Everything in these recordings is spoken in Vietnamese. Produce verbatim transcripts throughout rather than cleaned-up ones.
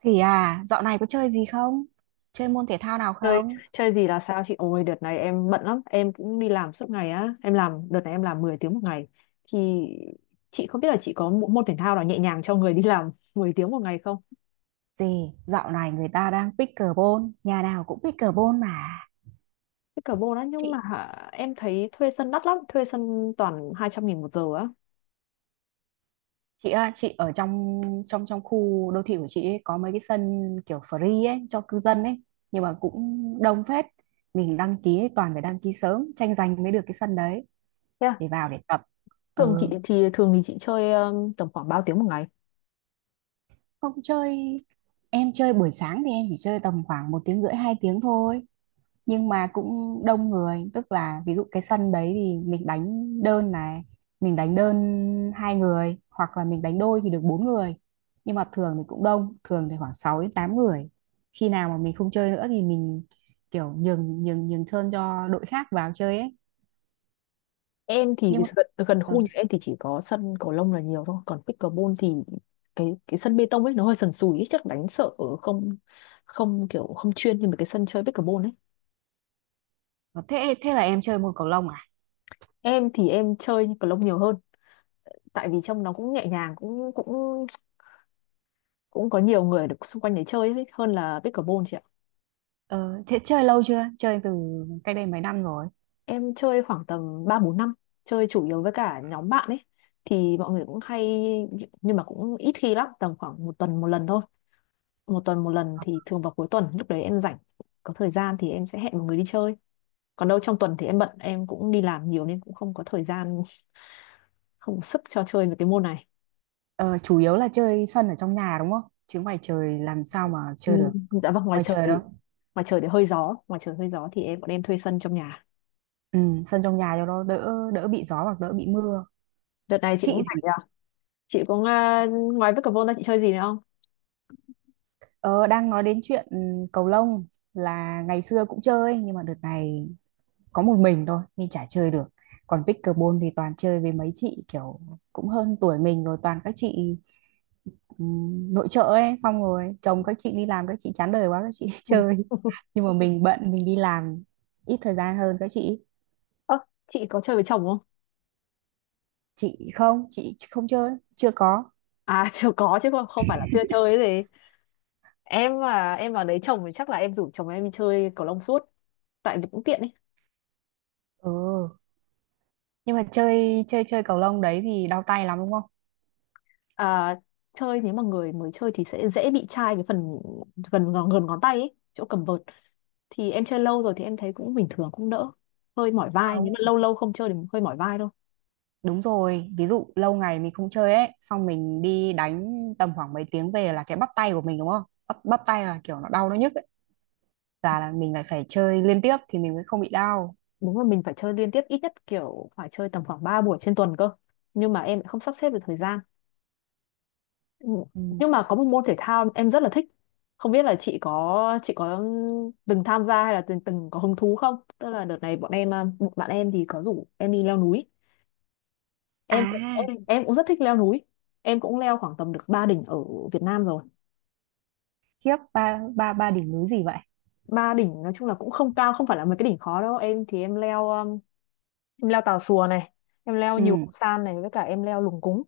Thì à, dạo này có chơi gì không? Chơi môn thể thao nào Chơi không? chơi gì là sao chị? Ôi đợt này em bận lắm, em cũng đi làm suốt ngày á, em làm đợt này em làm mười tiếng một ngày. Thì chị không biết là chị có một môn thể thao nào nhẹ nhàng cho người đi làm mười tiếng một ngày không? Gì, dạo này người ta đang pickleball, nhà nào cũng pickleball mà. Cái cờ bô đó, nhưng mà Chị em thấy thuê sân đắt lắm, thuê sân toàn hai trăm nghìn một giờ á. chị à, chị ở trong trong trong khu đô thị của chị ấy, có mấy cái sân kiểu free ấy cho cư dân ấy, nhưng mà cũng đông phết. Mình đăng ký ấy, toàn phải đăng ký sớm, tranh giành mới được cái sân đấy Yeah. để vào để tập. Thường chị Ừ, thì thường thì chị chơi um, tầm khoảng bao tiếng một ngày? không chơi, em chơi buổi sáng thì em chỉ chơi tầm khoảng một tiếng rưỡi hai tiếng thôi, nhưng mà cũng đông người, tức là ví dụ cái sân đấy thì mình đánh đơn này, mình đánh đơn hai người hoặc là mình đánh đôi thì được bốn người. Nhưng mà thường thì cũng đông, thường thì khoảng sáu đến tám người. Khi nào mà mình không chơi nữa thì mình kiểu nhường nhường nhường sân cho đội khác vào chơi ấy, Em thì nhưng mà gần, gần ờ, khu nhà em thì chỉ có sân cầu lông là nhiều thôi, còn pickleball thì cái cái sân bê tông ấy nó hơi sần sùi ấy, chắc đánh sợ ở không, không kiểu không chuyên như mấy cái sân chơi pickleball ấy. thế thế là em chơi môn cầu lông à? Em thì em chơi cầu lông nhiều hơn, tại vì trong nó cũng nhẹ nhàng, cũng cũng cũng có nhiều người được xung quanh để chơi ấy, hơn là pickleball chị ạ. Ờ, thế chơi lâu chưa, chơi từ cách đây mấy năm rồi? Em chơi khoảng tầm ba bốn năm, chơi chủ yếu với cả nhóm bạn ấy, thì mọi người cũng hay. Nhưng mà cũng ít khi lắm, tầm khoảng một tuần một lần thôi. Một tuần một lần thì thường vào cuối tuần, lúc đấy em rảnh, có thời gian thì em sẽ hẹn một người đi chơi. Còn đâu trong tuần thì em bận, em cũng đi làm nhiều nên cũng không có thời gian, không có sức cho chơi với cái môn này. Ờ, chủ yếu là chơi sân ở trong nhà đúng không, chứ ngoài trời làm sao mà Ừ, chơi được, dạ vâng, ngoài ngoài trời. trời đâu. Ngoài trời thì hơi gió, ngoài trời hơi gió thì em bọn em thuê sân trong nhà. Ừ, sân trong nhà cho nó đỡ đỡ bị gió hoặc đỡ bị mưa. Đợt này chị cũng Chị rảnh thì nhờ. Chị cũng, à, ngoài pickleball ra chị chơi gì nữa không? ờ, đang nói đến chuyện ừ, cầu lông, là ngày xưa cũng chơi nhưng mà đợt này có một mình thôi nên chả chơi được. Còn pickleball thì toàn chơi với mấy chị kiểu cũng hơn tuổi mình rồi, toàn các chị ừ, nội trợ ấy, xong rồi chồng các chị đi làm, các chị chán đời quá các chị chơi. Nhưng mà mình bận mình đi làm, ít thời gian hơn các chị. Ơ, chị có chơi với chồng không? Chị không, chị không chơi, chưa có. À, chưa có chứ không, không phải là chưa chơi cái gì. Em mà em vào đấy chồng thì chắc là em rủ chồng em đi chơi cầu lông suốt, tại vì cũng tiện ấy. Ừ, nhưng mà chơi chơi chơi cầu lông đấy thì đau tay lắm đúng không? À, chơi nếu mà người mới chơi thì sẽ dễ bị chai cái phần gần ngón- gần ngón tay ấy, chỗ cầm vợt. Thì em chơi lâu rồi thì em thấy cũng bình thường, cũng đỡ. Hơi mỏi vai, nếu mà Không, lâu lâu không chơi thì hơi mỏi vai thôi. đúng rồi. Ví dụ lâu ngày mình không chơi ấy, xong mình đi đánh tầm khoảng mấy tiếng về là cái bắp tay của mình đúng không? Bắp, bắp tay là kiểu nó đau nó nhức ấy. Là, là mình lại phải chơi liên tiếp thì mình mới không bị đau. Đúng là mình phải chơi liên tiếp, ít nhất kiểu phải chơi tầm khoảng ba buổi trên tuần cơ, nhưng mà em lại không sắp xếp được thời gian. Ừ, Ừ. nhưng mà có một môn thể thao em rất là thích, không biết là chị có chị có từng tham gia hay là từng từng có hứng thú không. Tức là đợt này bọn em, à, một bạn em thì có rủ em đi leo núi. em cũng À, em, em cũng rất thích leo núi. Em cũng leo khoảng tầm được ba đỉnh ở Việt Nam rồi. khiếp, ba ba ba đỉnh núi gì vậy? Ba đỉnh nói chung là cũng không cao, không phải là mấy cái đỉnh khó đâu. Em thì em leo um, em leo Tà Xùa này, em leo nhiều Ừ. san này, với cả em leo Lùng Cúng.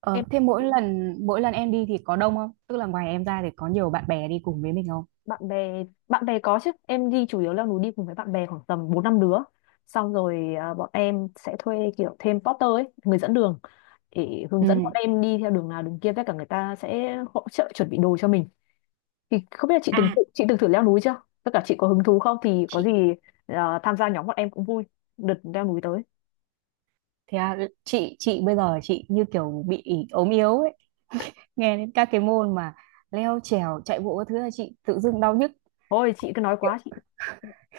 Ờ, Em, thế mỗi lần mỗi lần em đi thì có đông không? Tức là ngoài em ra thì có nhiều bạn bè đi cùng với mình không? bạn bè bạn bè có chứ, em đi chủ yếu leo núi đi cùng với bạn bè khoảng tầm bốn năm đứa. Xong rồi à, bọn em sẽ thuê kiểu thêm porter ấy, người dẫn đường, để hướng dẫn bọn Ừ. em đi theo đường nào đường kia, với cả người ta sẽ hỗ trợ chuẩn bị đồ cho mình. Thì không biết là chị từng À, chị từng thử leo núi chưa, tất cả chị có hứng thú không, thì có gì chị à, tham gia nhóm bọn em cũng vui, đợt leo núi tới. thế à, chị chị bây giờ chị như kiểu bị ốm yếu ấy. Nghe đến các cái môn mà leo trèo chạy bộ các thứ là chị tự dưng đau nhức. Thôi chị cứ nói quá Kiểu- chị.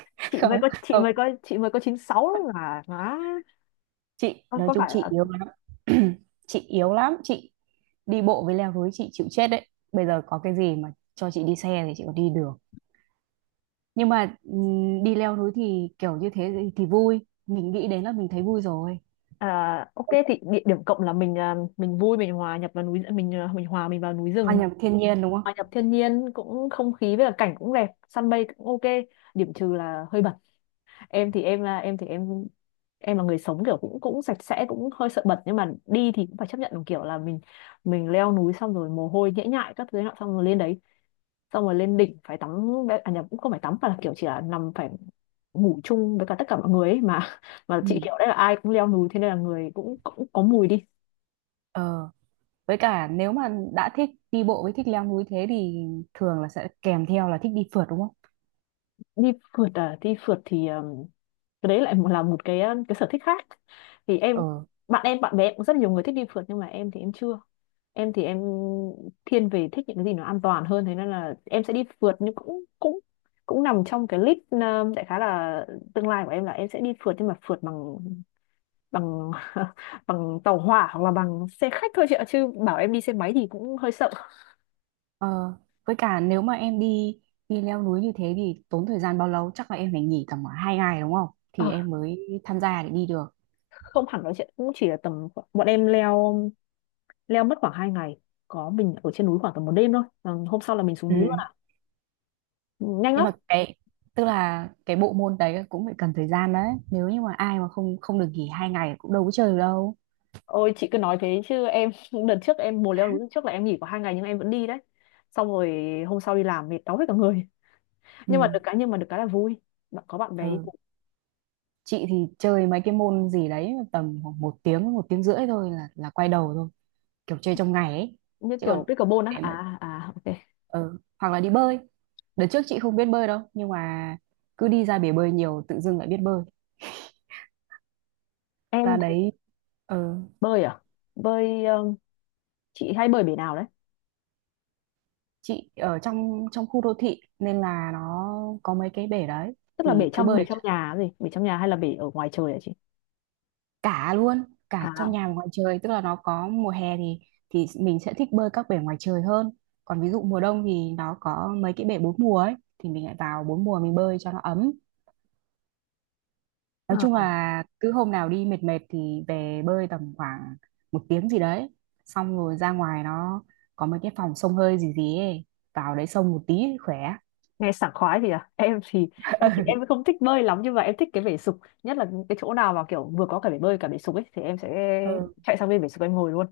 Chị mới không có chị không, mới có chị mới có chín sáu là má. chị Không nói có chung phải chị là, yếu lắm. Chị yếu lắm, chị đi bộ với leo núi chị chịu chết đấy. Bây giờ có cái gì mà cho chị đi xe thì chị còn đi được, nhưng mà ừm, đi leo núi thì kiểu như thế thì, thì vui, mình nghĩ đến là mình thấy vui rồi. à, ok, thì địa điểm cộng là mình, à, mình vui, mình hòa nhập vào núi, mình, à, mình hòa mình vào núi Hòa rừng, nhập thiên nhiên đúng không? hòa nhập thiên nhiên. Cũng không khí với cả cảnh cũng đẹp, săn mây cũng ok. Điểm trừ là hơi bẩn. Em thì em là em thì em em là người sống kiểu cũng cũng sạch sẽ, cũng hơi sợ bẩn, nhưng mà đi thì cũng phải chấp nhận một kiểu là mình mình leo núi xong rồi mồ hôi nhễ nhại các thứ nọ, xong rồi lên đấy, xong rồi lên đỉnh phải tắm. Bé- à, nhập cũng không phải tắm mà là kiểu chỉ là nằm phải ngủ chung với cả tất cả mọi người ấy mà, mà chị Ừ. kiểu đấy là ai cũng leo núi thế nên là người cũng cũng có mùi đi. ờ với cả nếu mà đã thích đi bộ với thích leo núi thế thì thường là sẽ kèm theo là thích đi phượt đúng không? Đi phượt à? Đi phượt thì ừm, cái đấy lại một- là một cái, ờ, cái sở thích khác. Thì ờ em, bạn em bạn bè cũng rất nhiều người thích đi phượt, nhưng mà em thì em chưa. Em thì em thiên về thích những cái gì nó an toàn, hơn thế nên là em sẽ đi phượt nhưng cũng cũng cũng nằm trong cái list, um, đại khái là tương lai của em là em sẽ đi phượt, nhưng mà phượt bằng bằng bằng tàu hỏa hoặc là bằng xe khách thôi chị ạ, chứ bảo em đi xe máy thì cũng hơi sợ. Ờ, với cả nếu mà em đi đi leo núi như thế thì tốn thời gian bao lâu? Chắc là em phải nghỉ tầm khoảng hai ngày đúng không? Thì Ờ, em mới tham gia để đi được. không hẳn, nói chuyện cũng chỉ là tầm khoảng- bọn em leo, leo mất khoảng hai ngày, có mình ở trên núi khoảng tầm một đêm thôi. Ờ, hôm sau là mình xuống Ừ. núi luôn ạ, nhanh Nhưng lắm. mà cái, tức là cái bộ môn đấy cũng phải cần thời gian đấy. Nếu như mà ai mà không không được nghỉ hai ngày cũng đâu có chơi được đâu. Ôi chị cứ nói thế chứ em, đợt trước em mùa leo núi trước là em nghỉ có hai ngày nhưng em vẫn đi đấy. Xong rồi hôm sau đi làm mệt đau hết cả người. Nhưng mà được Ừ. cái nhưng mà được cái là vui. Bạn có bạn bè đi Ừ. cùng. Chị thì chơi mấy cái môn gì đấy tầm khoảng một tiếng một tiếng rưỡi thôi là là quay đầu thôi, kiểu chơi trong ngày ấy. Như Chứ kiểu còn pickleball để á. mà À, à, ok. ừ. hoặc là đi bơi, đợt trước chị không biết bơi đâu nhưng mà cứ đi ra bể bơi nhiều tự dưng lại biết bơi, Em ra thì đấy. ừ. bơi à? Bơi, um, chị hay bơi bể nào đấy? Chị ở trong trong khu đô thị nên là nó có mấy cái bể đấy, Tức thì là bể cứ trong bơi bể ở trong chỗ nhà gì? Bể trong nhà hay là bể ở ngoài trời hả chị? cả luôn, cả trong À, nhà và ngoài trời. Tức là nó có mùa hè thì thì mình sẽ thích bơi các bể ngoài trời hơn, còn ví dụ mùa đông thì nó có mấy cái bể bốn mùa ấy thì mình lại vào bốn mùa mình bơi cho nó ấm. à, Nói chung à. là cứ hôm nào đi mệt mệt thì về bơi tầm khoảng một tiếng gì đấy, xong rồi ra ngoài nó có mấy cái phòng xông hơi gì gì ấy, vào đấy xông một tí khỏe. Nghe sảng khoái thì à. Em thì em thì em không thích bơi lắm, nhưng mà em thích cái bể sục, nhất là cái chỗ nào mà kiểu vừa có cả bể bơi cả bể sục ấy thì em sẽ Ừ. chạy sang bên bể sục em ngồi luôn.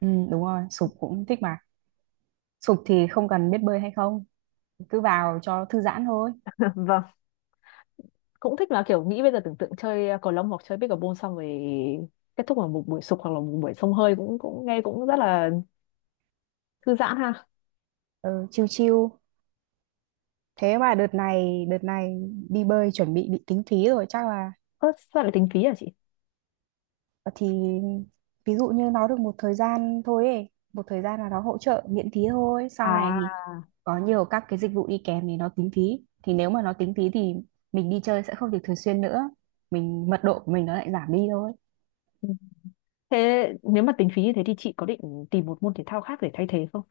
Ừ đúng rồi, sục cũng thích mà, sục thì không cần biết bơi hay không, cứ vào cho thư giãn thôi. Vâng, cũng thích là kiểu nghĩ bây giờ tưởng tượng chơi, à, cầu lông hoặc chơi pickleball xong rồi kết thúc vào một buổi sục hoặc là một buổi xông hơi cũng cũng nghe cũng rất là thư giãn ha. Ừ, chiêu. Chill. Thế mà đợt này đợt này đi bơi chuẩn bị bị tính phí rồi chắc là, Ơ sao lại tính phí hả chị? thì ví dụ như nó được một thời gian thôi ấy, một thời gian là nó hỗ trợ miễn phí thôi, sau này thì À, có nhiều các cái dịch vụ đi kèm thì nó tính phí, thì nếu mà nó tính phí thì mình đi chơi sẽ không được thường xuyên nữa, mình mật độ của mình nó lại giảm đi thôi. ừ. Thế nếu mà tính phí như thế thì chị có định tìm một môn thể thao khác để thay thế không?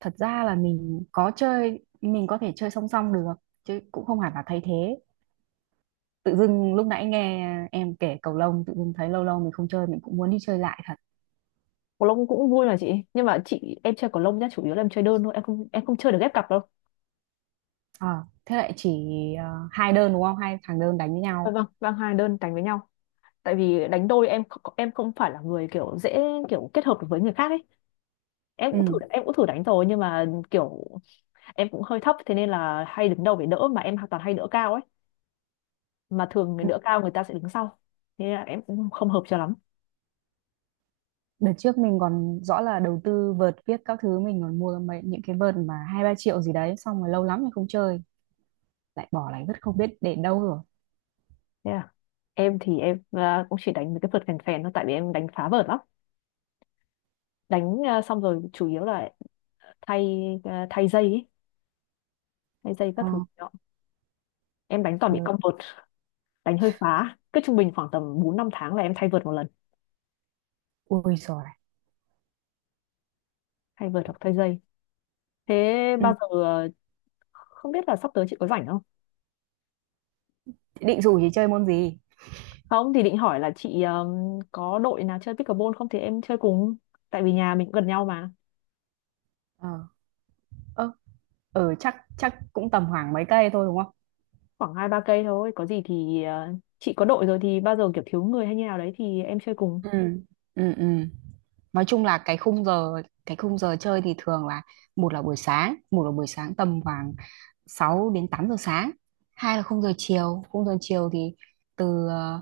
Thật ra là mình có chơi, mình có thể chơi song song được, chứ cũng không hẳn là thay thế. Tự dưng lúc nãy nghe em kể cầu lông tự dưng thấy lâu lâu mình không chơi mình cũng muốn đi chơi lại thật. Cầu lông cũng vui mà chị, nhưng mà chị em chơi cầu lông nhá, chủ yếu là em chơi đơn thôi, em không em không chơi được ghép cặp đâu. Ờ, thế lại chỉ ờ, hai đơn đúng không, hai thằng đơn đánh với Dạ nhau. vâng, vâng, hai đơn đánh với nhau. Tại vì đánh đôi em kh- em không phải là người kiểu dễ, kiểu kết hợp được với người khác ấy. em cũng thử Ừ. em cũng thử đánh rồi, nhưng mà kiểu em cũng hơi thấp thế nên là hay đứng đầu để đỡ, mà em toàn hay đỡ cao ấy, mà thường người Ừ. đỡ cao người ta sẽ đứng sau, thế là em cũng không hợp cho lắm. Đợt trước mình còn rõ là đầu tư vợt viết các thứ, mình còn mua mấy những cái vợt mà hai ba triệu gì đấy xong rồi lâu lắm mình không chơi, lại bỏ lại rất không biết để đâu rồi. Thế là em thì em, à, cũng chỉ đánh mấy cái vợt phèn phèn thôi, tại vì em đánh phá vợt lắm. Đánh, à, xong rồi chủ yếu là thay, à, thay dây ấy, thay dây các Ờ. thứ đó. Em đánh toàn Ờ, bị cong vợt, đánh hơi phá, cứ trung bình khoảng tầm bốn năm tháng là em thay vợt một lần, ui rồi này. thay vợt hoặc thay dây. Thế Ừ. bao giờ à, không biết là sắp tới chị có rảnh không, Định rủ thì chơi môn gì? không thì định hỏi là chị um, có đội nào chơi pickleball không thì em chơi cùng, tại vì nhà mình cũng gần nhau mà. Ờ. Ờ. Ờ, chắc chắc cũng tầm khoảng mấy cây thôi đúng không? Khoảng hai ba cây thôi, có gì thì ờ, chị có đội rồi thì bao giờ kiểu thiếu người hay như nào đấy thì em chơi cùng. Ừ. Ừ. Ừ, nói chung là cái khung giờ, cái khung giờ chơi thì thường là một là buổi sáng một là buổi sáng tầm khoảng sáu đến tám giờ sáng. Hai là khung giờ chiều, khung giờ chiều thì từ ờ,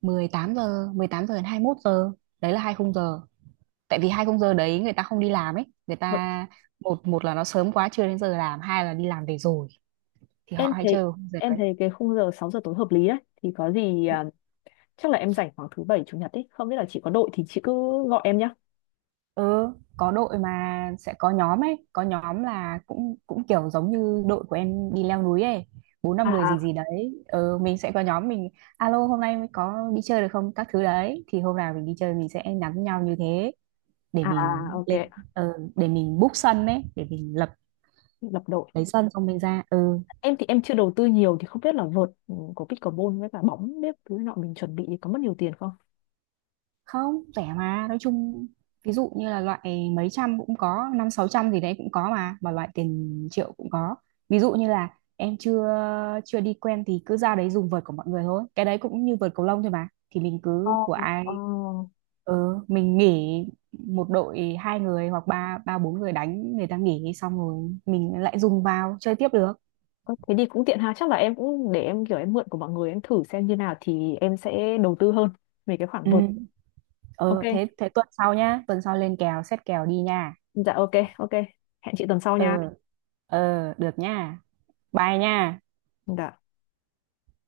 mười tám giờ mười tám giờ đến hai mốt giờ, đấy là hai khung giờ. Tại vì hai khung giờ đấy người ta không đi làm ấy, người Vậy ta một một là nó sớm quá chưa đến giờ làm, hai là đi làm về rồi thì họ em hay chơi thấy, vào khung giờ em đấy. thấy cái khung giờ sáu giờ tối hợp lý đấy. Thì có gì ờ, chắc là em rảnh khoảng thứ bảy chủ nhật ấy, không biết là chị có đội thì chị cứ gọi em nhá. Ừ, có đội mà sẽ có nhóm ấy, có nhóm là cũng cũng kiểu giống như đội của em đi leo núi ấy, bốn năm người gì À, gì đấy. Ừ, mình sẽ có nhóm, mình alo hôm nay mới có đi chơi được không các thứ đấy, thì hôm nào mình đi chơi mình sẽ nhắn nhau như thế để à, à, mình ok. lên. Ờ, để mình book sân ấy, để mình lập Lập đội. lấy sân xong mình ra. Ừ, Em thì em chưa đầu tư nhiều thì không biết là vợt ừ, của pickleball với cả bóng bếp thứ nọ mình chuẩn bị thì có mất nhiều tiền không? không rẻ mà, nói chung ví dụ như là loại mấy trăm cũng có, năm sáu trăm gì đấy cũng có, mà mà loại tiền triệu cũng có. Ví dụ như là em chưa chưa đi quen thì cứ ra đấy dùng vợt của mọi người thôi, cái đấy cũng như vợt cầu lông thôi mà, thì mình Ờ, cứ của ờ. ai. Ừ, mình nghỉ một đội hai người hoặc ba ba bốn người đánh, người ta nghỉ xong rồi mình lại dùng vào chơi tiếp được. Ơ, thế thì cũng tiện ha, chắc là em cũng để em kiểu em mượn của mọi người em thử xem như nào thì em sẽ đầu tư hơn về cái khoản Ừ, vượt. Ok, ừ thế thế tuần sau nhá, tuần sau lên kèo xét kèo đi nha. dạ ok, ok. Hẹn chị tuần sau Ừ. nha. Ừ được nha, bye nha. Dạ.